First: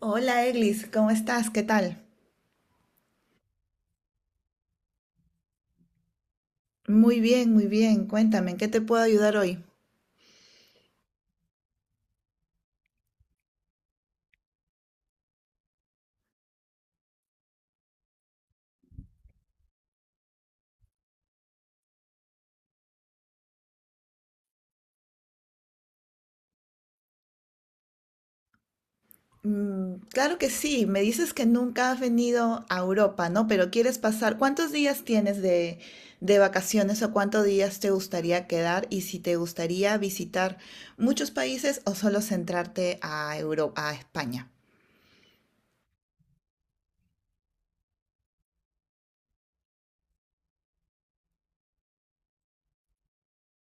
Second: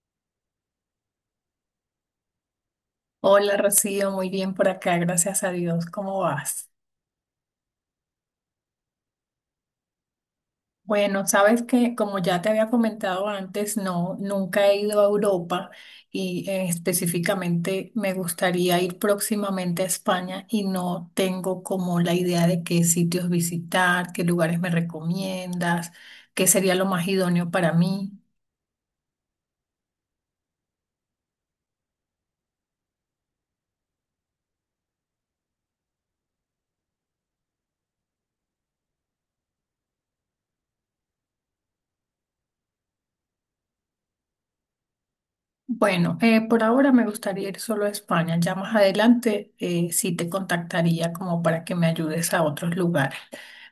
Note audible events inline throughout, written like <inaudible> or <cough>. Hola Eglis, ¿cómo estás? ¿Qué tal? Hola Rocío, muy bien por acá, gracias a Dios. ¿Cómo vas? Muy bien, muy bien. Cuéntame, ¿en qué te puedo ayudar hoy? Bueno, sabes que como ya te había comentado antes, no, nunca he ido a Europa y específicamente me gustaría ir próximamente a España y no tengo como la idea de qué sitios visitar, qué lugares me recomiendas, qué sería lo más idóneo para mí. Claro que sí, me dices que nunca has venido a Europa, ¿no? Pero quieres pasar, ¿cuántos días tienes de vacaciones o cuántos días te gustaría quedar y si te gustaría visitar muchos países o solo centrarte a Europa, a España? Bueno, por ahora me gustaría ir solo a España. Ya más adelante sí te contactaría como para que me ayudes a otros lugares.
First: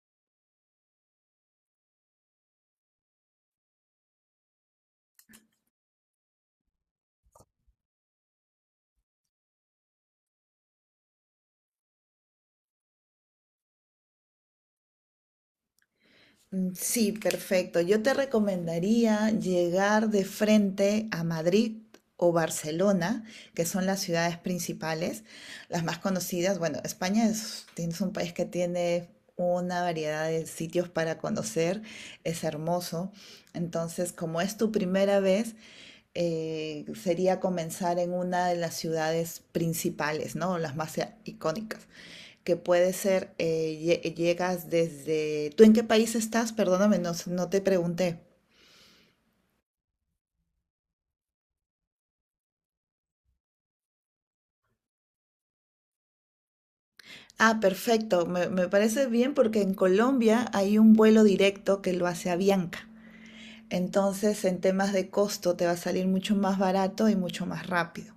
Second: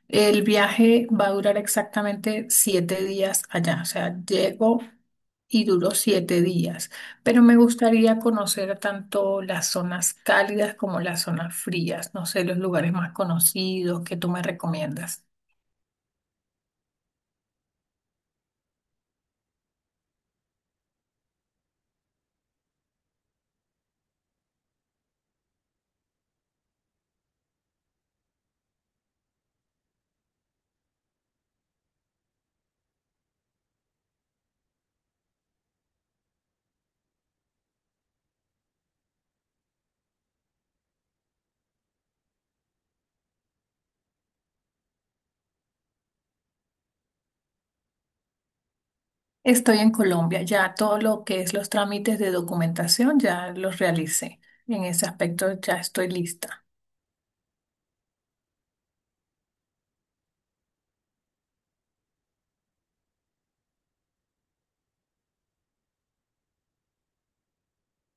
El viaje va a durar exactamente 7 días allá, o sea, llego y duró 7 días, pero me gustaría conocer tanto las zonas cálidas como las zonas frías, no sé, los lugares más conocidos que tú me recomiendas. Sí, perfecto. Yo te recomendaría llegar de frente a Madrid o Barcelona, que son las ciudades principales, las más conocidas. Bueno, España es un país que tiene una variedad de sitios para conocer, es hermoso. Entonces, como es tu primera vez, sería comenzar en una de las ciudades principales, ¿no? Las más icónicas que puede ser, llegas desde. ¿Tú en qué país estás? Perdóname, no, no te pregunté. Estoy en Colombia, ya todo lo que es los trámites de documentación ya los realicé. En ese aspecto ya estoy lista. Ah, perfecto, me parece bien porque en Colombia hay un vuelo directo que lo hace Avianca. Entonces, en temas de costo, te va a salir mucho más barato y mucho más rápido.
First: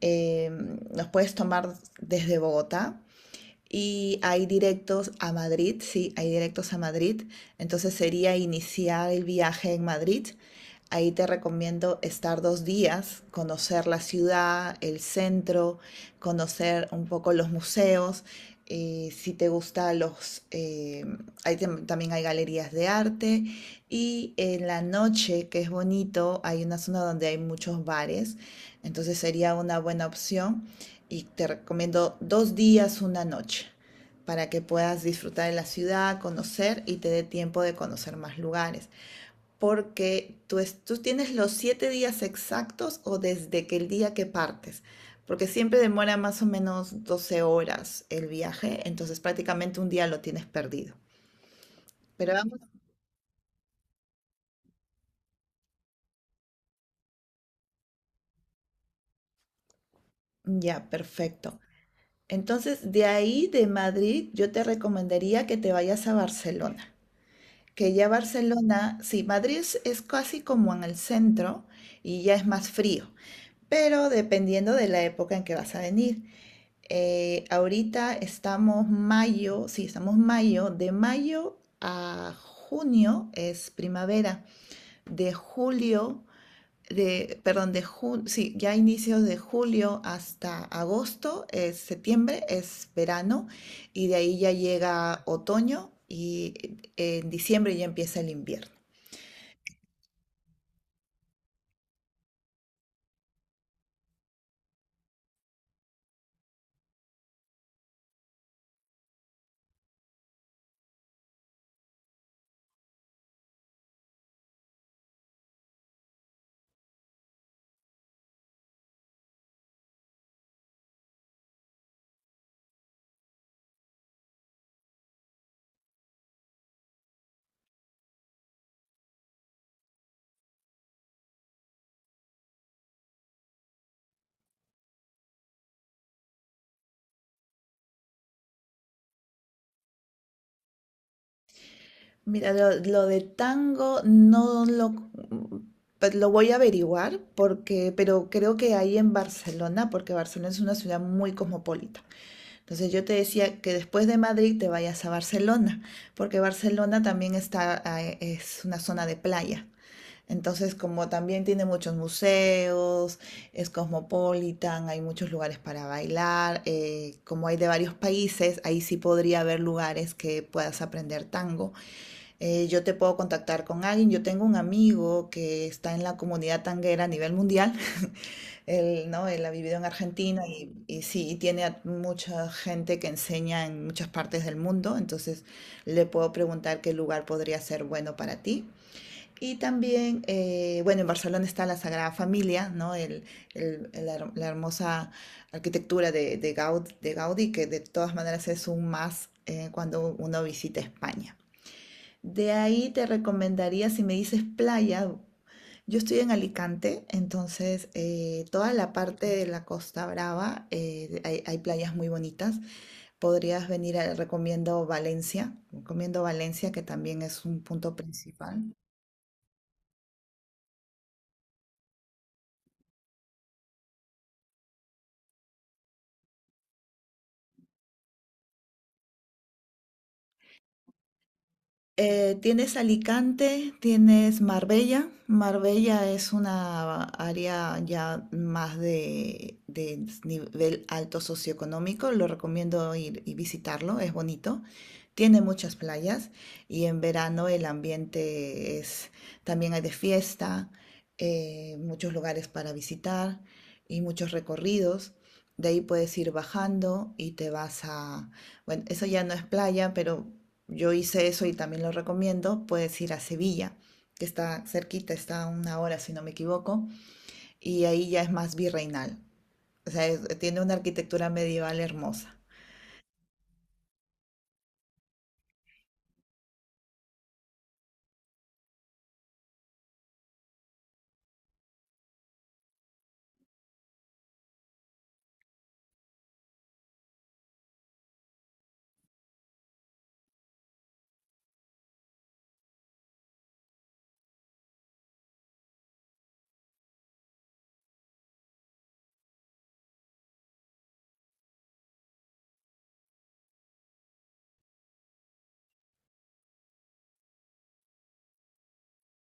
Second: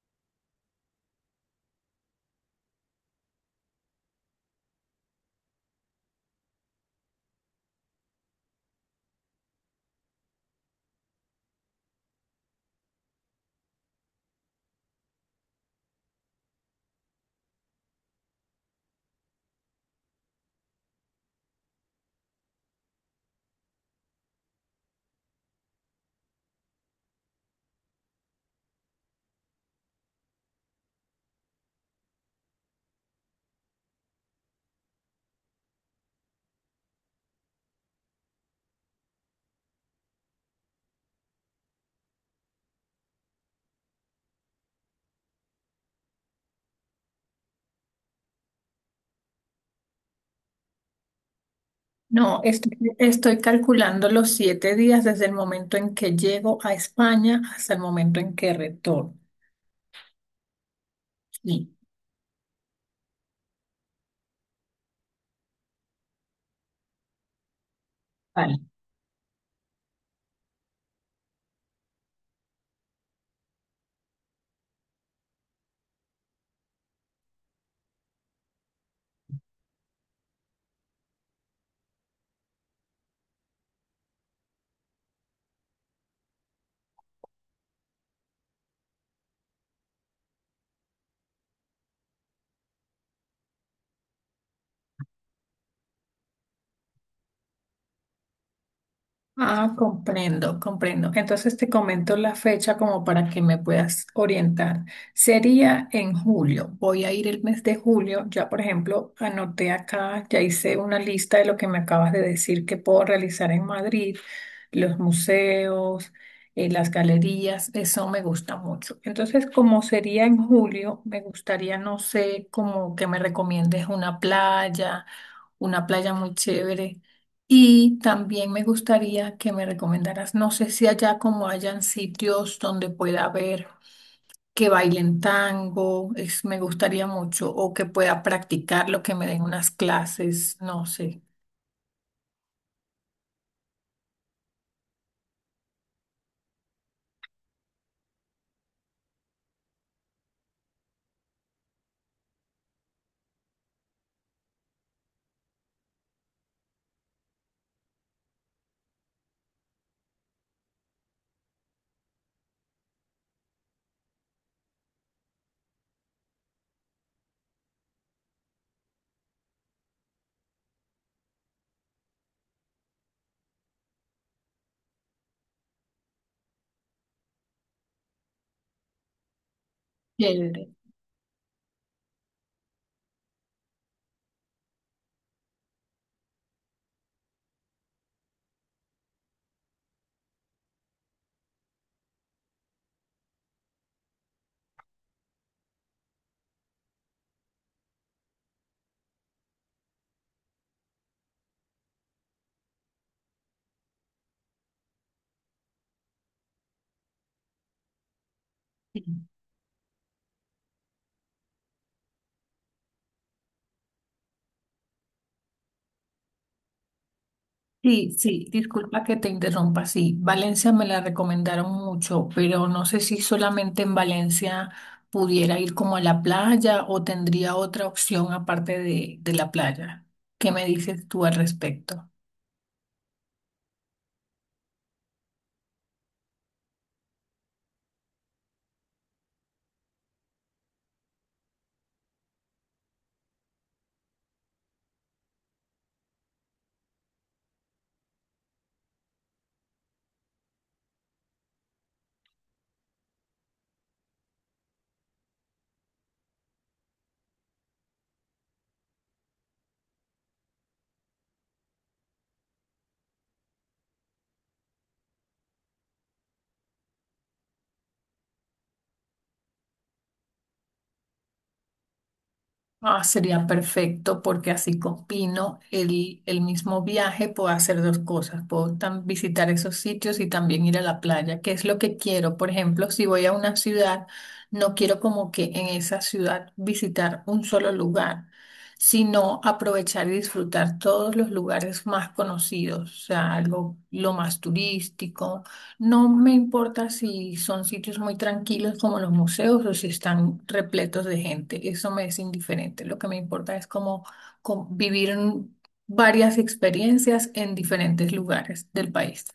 Eh, los puedes tomar desde Bogotá y hay directos a Madrid, sí, hay directos a Madrid. Entonces sería iniciar el viaje en Madrid. Ahí te recomiendo estar 2 días, conocer la ciudad, el centro, conocer un poco los museos. Si te gusta ahí también hay galerías de arte. Y en la noche, que es bonito, hay una zona donde hay muchos bares. Entonces sería una buena opción. Y te recomiendo 2 días, una noche, para que puedas disfrutar de la ciudad, conocer y te dé tiempo de conocer más lugares porque tú tienes los 7 días exactos o desde que el día que partes, porque siempre demora más o menos 12 horas el viaje, entonces prácticamente un día lo tienes perdido. Pero No, vamos, estoy, estoy calculando los 7 días desde el momento en que llego a España hasta el momento en que retorno. ya, perfecto. Sí, Entonces, de ahí de Madrid, yo te recomendaría que te vayas a Barcelona, que ya vale. Barcelona, sí, Madrid es casi como en el centro y ya es más frío, pero dependiendo de la época en que vas a venir. Ahorita estamos mayo, sí, estamos mayo. De mayo a junio es primavera. De julio, Perdón, de junio, sí, ya inicios de julio hasta agosto, es septiembre, es verano. Y de ahí ya llega otoño y en diciembre ya empieza el invierno. Ah, comprendo, comprendo. Entonces te comento la fecha como para que me puedas orientar. Sería en julio. Voy a ir el mes de julio. Ya, por ejemplo, anoté acá, ya hice una lista de lo que me acabas de decir que puedo realizar en Madrid, los museos, las galerías. Eso me gusta mucho. Entonces, como sería en julio, me gustaría, no sé, como que me recomiendes una playa muy chévere. Y también me gustaría que me recomendaras, no sé si allá como hayan sitios donde pueda ver que bailen tango, me gustaría mucho, o que pueda practicarlo, que me den unas clases, no sé. Mira, lo de tango no lo, pues lo voy a averiguar, pero creo que ahí en Barcelona, porque Barcelona es una ciudad muy cosmopolita. Entonces yo te decía que después de Madrid te vayas a Barcelona, porque Barcelona también está, es una zona de playa. Entonces, como también tiene muchos museos, es cosmopolitan, hay muchos lugares para bailar, como hay de varios países, ahí sí podría haber lugares que puedas aprender tango. Yo te puedo contactar con alguien. Yo tengo un amigo que está en la comunidad tanguera a nivel mundial. <laughs> Él, ¿no? Él ha vivido en Argentina Chévere. y sí, y tiene a mucha gente que enseña en muchas partes del mundo. Entonces le puedo preguntar qué lugar podría ser bueno para ti. Y también, bueno, en Barcelona está la Sagrada Familia, ¿no? La hermosa arquitectura de Gaudí, que de todas maneras es un más cuando uno visita España. De ahí te recomendaría, si me dices playa, yo estoy en Alicante, entonces toda la parte de la Costa Brava, hay playas muy bonitas. Podrías venir, recomiendo Valencia, que también es un punto Sí, sí, principal. disculpa que te interrumpa, sí, Valencia me la recomendaron mucho, pero no sé si solamente en Valencia pudiera ir como a la playa o tendría otra opción aparte de la playa. ¿Qué me dices tú al respecto? Tienes Alicante, tienes Marbella. Marbella es una área ya más de nivel alto socioeconómico. Lo recomiendo ir y visitarlo, es bonito. Tiene muchas playas y en verano el ambiente es, también hay de fiesta, muchos lugares para visitar y muchos recorridos. De ahí puedes ir bajando y te vas a, bueno, eso ya no es playa, pero yo hice eso y también lo recomiendo. Puedes ir a Sevilla, que está cerquita, está a una hora si no me equivoco, y ahí ya es más virreinal. O sea, tiene una arquitectura medieval hermosa. Ah, sería perfecto porque así combino el mismo viaje, puedo hacer dos cosas, puedo visitar esos sitios y también ir a la playa, que es lo que quiero. Por ejemplo, si voy a una ciudad, no quiero como que en esa ciudad visitar un solo lugar, sino aprovechar y disfrutar todos los lugares más conocidos, o sea, algo lo más turístico. No me importa si son sitios muy tranquilos como los museos o si están repletos de gente, eso me es indiferente. Lo que me importa es como vivir en varias experiencias en diferentes lugares del país.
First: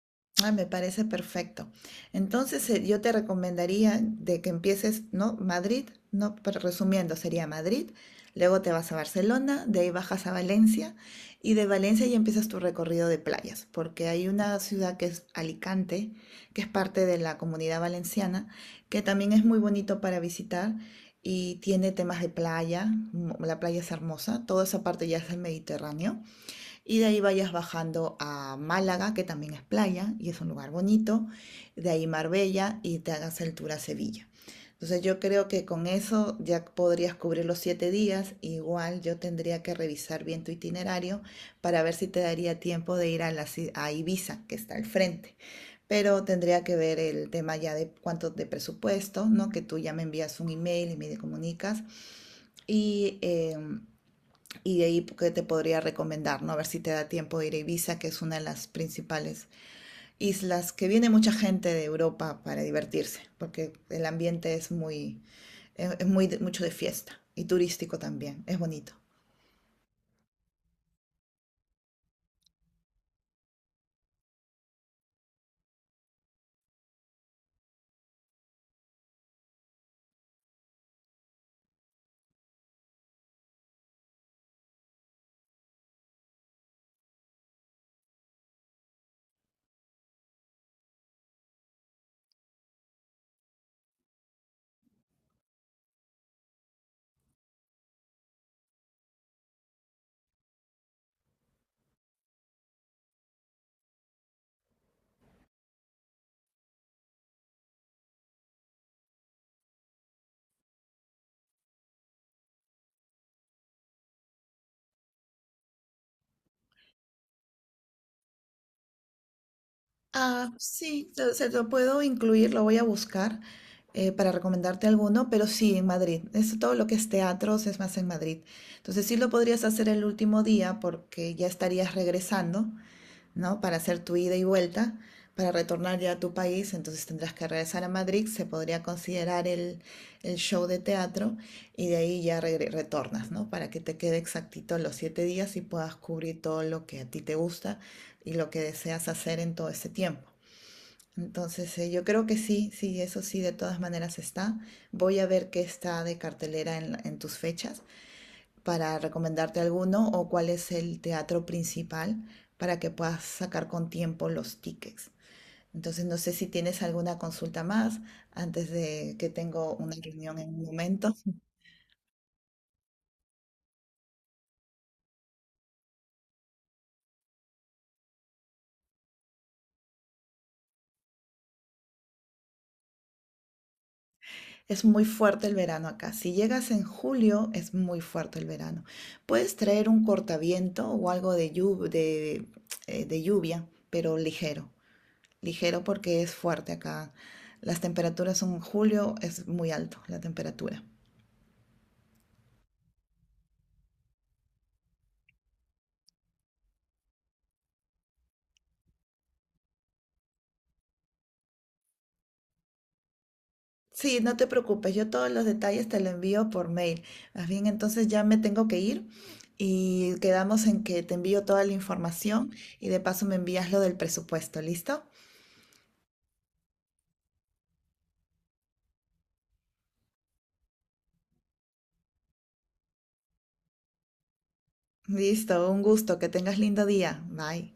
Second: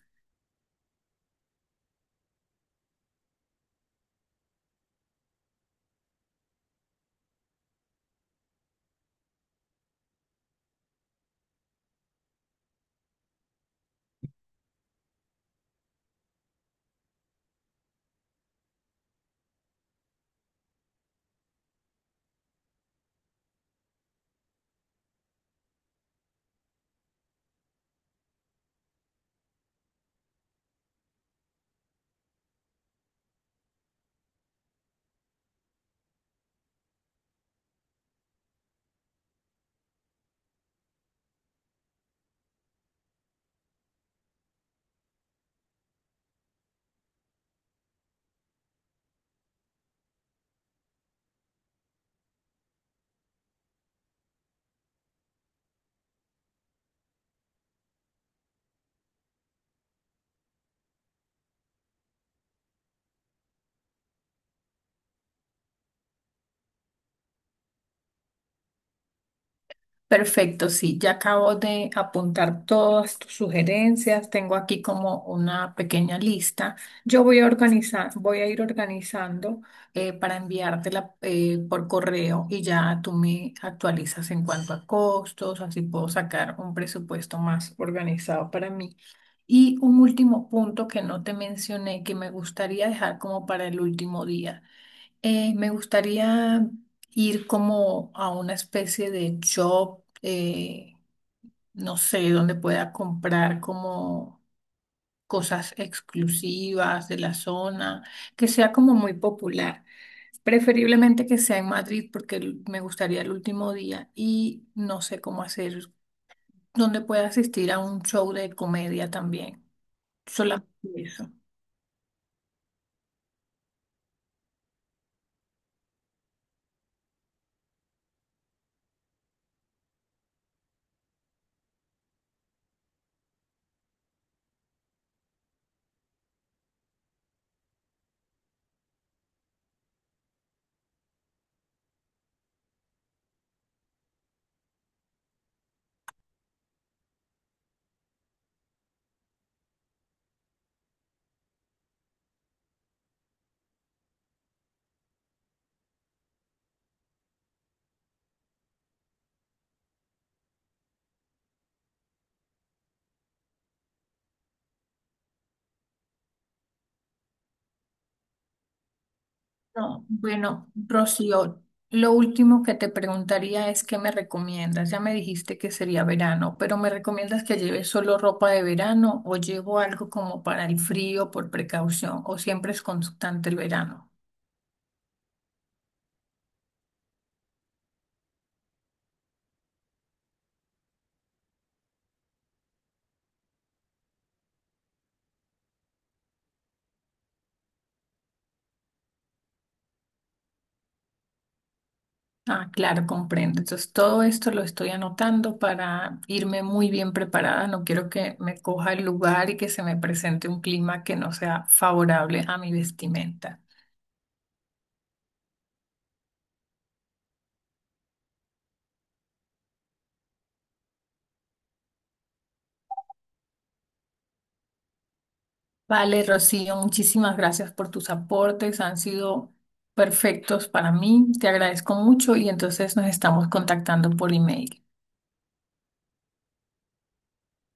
Ah, me parece perfecto. Entonces, yo te recomendaría de que empieces, ¿no? Madrid, ¿no? Pero resumiendo, sería Madrid, luego te vas a Barcelona, de ahí bajas a Valencia y de Valencia ya empiezas tu recorrido de playas, porque hay una ciudad que es Alicante, que es parte de la Comunidad Valenciana, que también es muy bonito para visitar y tiene temas de playa, la playa es hermosa, toda esa parte ya es el Mediterráneo. Y de ahí vayas bajando a Málaga, que también es playa y es un lugar bonito. De ahí Marbella y te hagas el tour a Sevilla. Entonces yo creo que con eso ya podrías cubrir los 7 días. Igual yo tendría que revisar bien tu itinerario para ver si te daría tiempo de ir a Ibiza, que está al frente. Pero tendría que ver el tema ya de cuánto de presupuesto, ¿no? Que tú ya me envías un email y me comunicas. Y em, y de ahí que te podría recomendar, ¿no? A ver si te da tiempo de ir a Ibiza, que es una de las principales islas que viene mucha gente de Europa para divertirse, porque el ambiente es muy, es muy mucho de fiesta y turístico también, es bonito. Perfecto, sí, ya acabo de apuntar todas tus sugerencias. Tengo aquí como una pequeña lista. Yo voy a organizar, Voy a ir organizando para enviártela por correo y ya tú me actualizas en cuanto a costos, así puedo sacar un presupuesto más organizado para mí. Y un último punto que no te mencioné, que me gustaría dejar como para el último día. Me gustaría ir como a una especie de shop, no sé, donde pueda comprar como cosas exclusivas de la zona, que sea como muy popular. Preferiblemente que sea en Madrid porque me gustaría el último día y no sé cómo hacer, donde pueda asistir a un show de comedia también. Ah, Solamente sí, eso. Se lo puedo incluir, lo voy a buscar para recomendarte alguno, pero sí, en Madrid. Es todo lo que es teatros es más en Madrid. Entonces sí lo podrías hacer el último día porque ya estarías regresando, ¿no? Para hacer tu ida y vuelta, para retornar ya a tu país, entonces tendrás que regresar a Madrid, se podría considerar el show de teatro y de ahí ya retornas, ¿no? Para que te quede exactito los 7 días y puedas cubrir todo lo que a ti te gusta y lo que deseas hacer en todo ese tiempo. Entonces, yo creo que sí, sí, eso sí, de todas maneras está. Voy a ver qué está de cartelera en tus fechas para recomendarte alguno o cuál es el teatro principal para que puedas sacar con tiempo los tickets. Entonces, no sé si tienes alguna consulta más antes de que tengo una No, reunión en un bueno, momento. Rocío, lo último que te preguntaría es qué me recomiendas. Ya me dijiste que sería verano, pero ¿me recomiendas que lleve solo ropa de verano o llevo algo como para el frío por precaución o siempre es constante el verano? Es muy fuerte el verano acá. Si llegas en julio, es muy fuerte el verano. Puedes traer un cortaviento o algo de lluvia, pero ligero. Ligero porque es fuerte acá. Las temperaturas en julio es muy alto, la temperatura. Ah, claro, comprendo. Entonces, todo esto lo estoy anotando para irme muy bien preparada. No quiero que me coja el lugar y que se me presente un clima que no sea favorable a mi vestimenta. Sí, no te preocupes, yo todos los detalles te lo envío por mail. Más bien, entonces ya me tengo que ir y quedamos en que te envío toda la información y de paso me envías lo del presupuesto, ¿listo? Vale, Rocío, muchísimas gracias por tus aportes, han sido perfectos para mí, te agradezco mucho y entonces nos estamos contactando por email. Listo, un gusto, que tengas lindo día. Bye.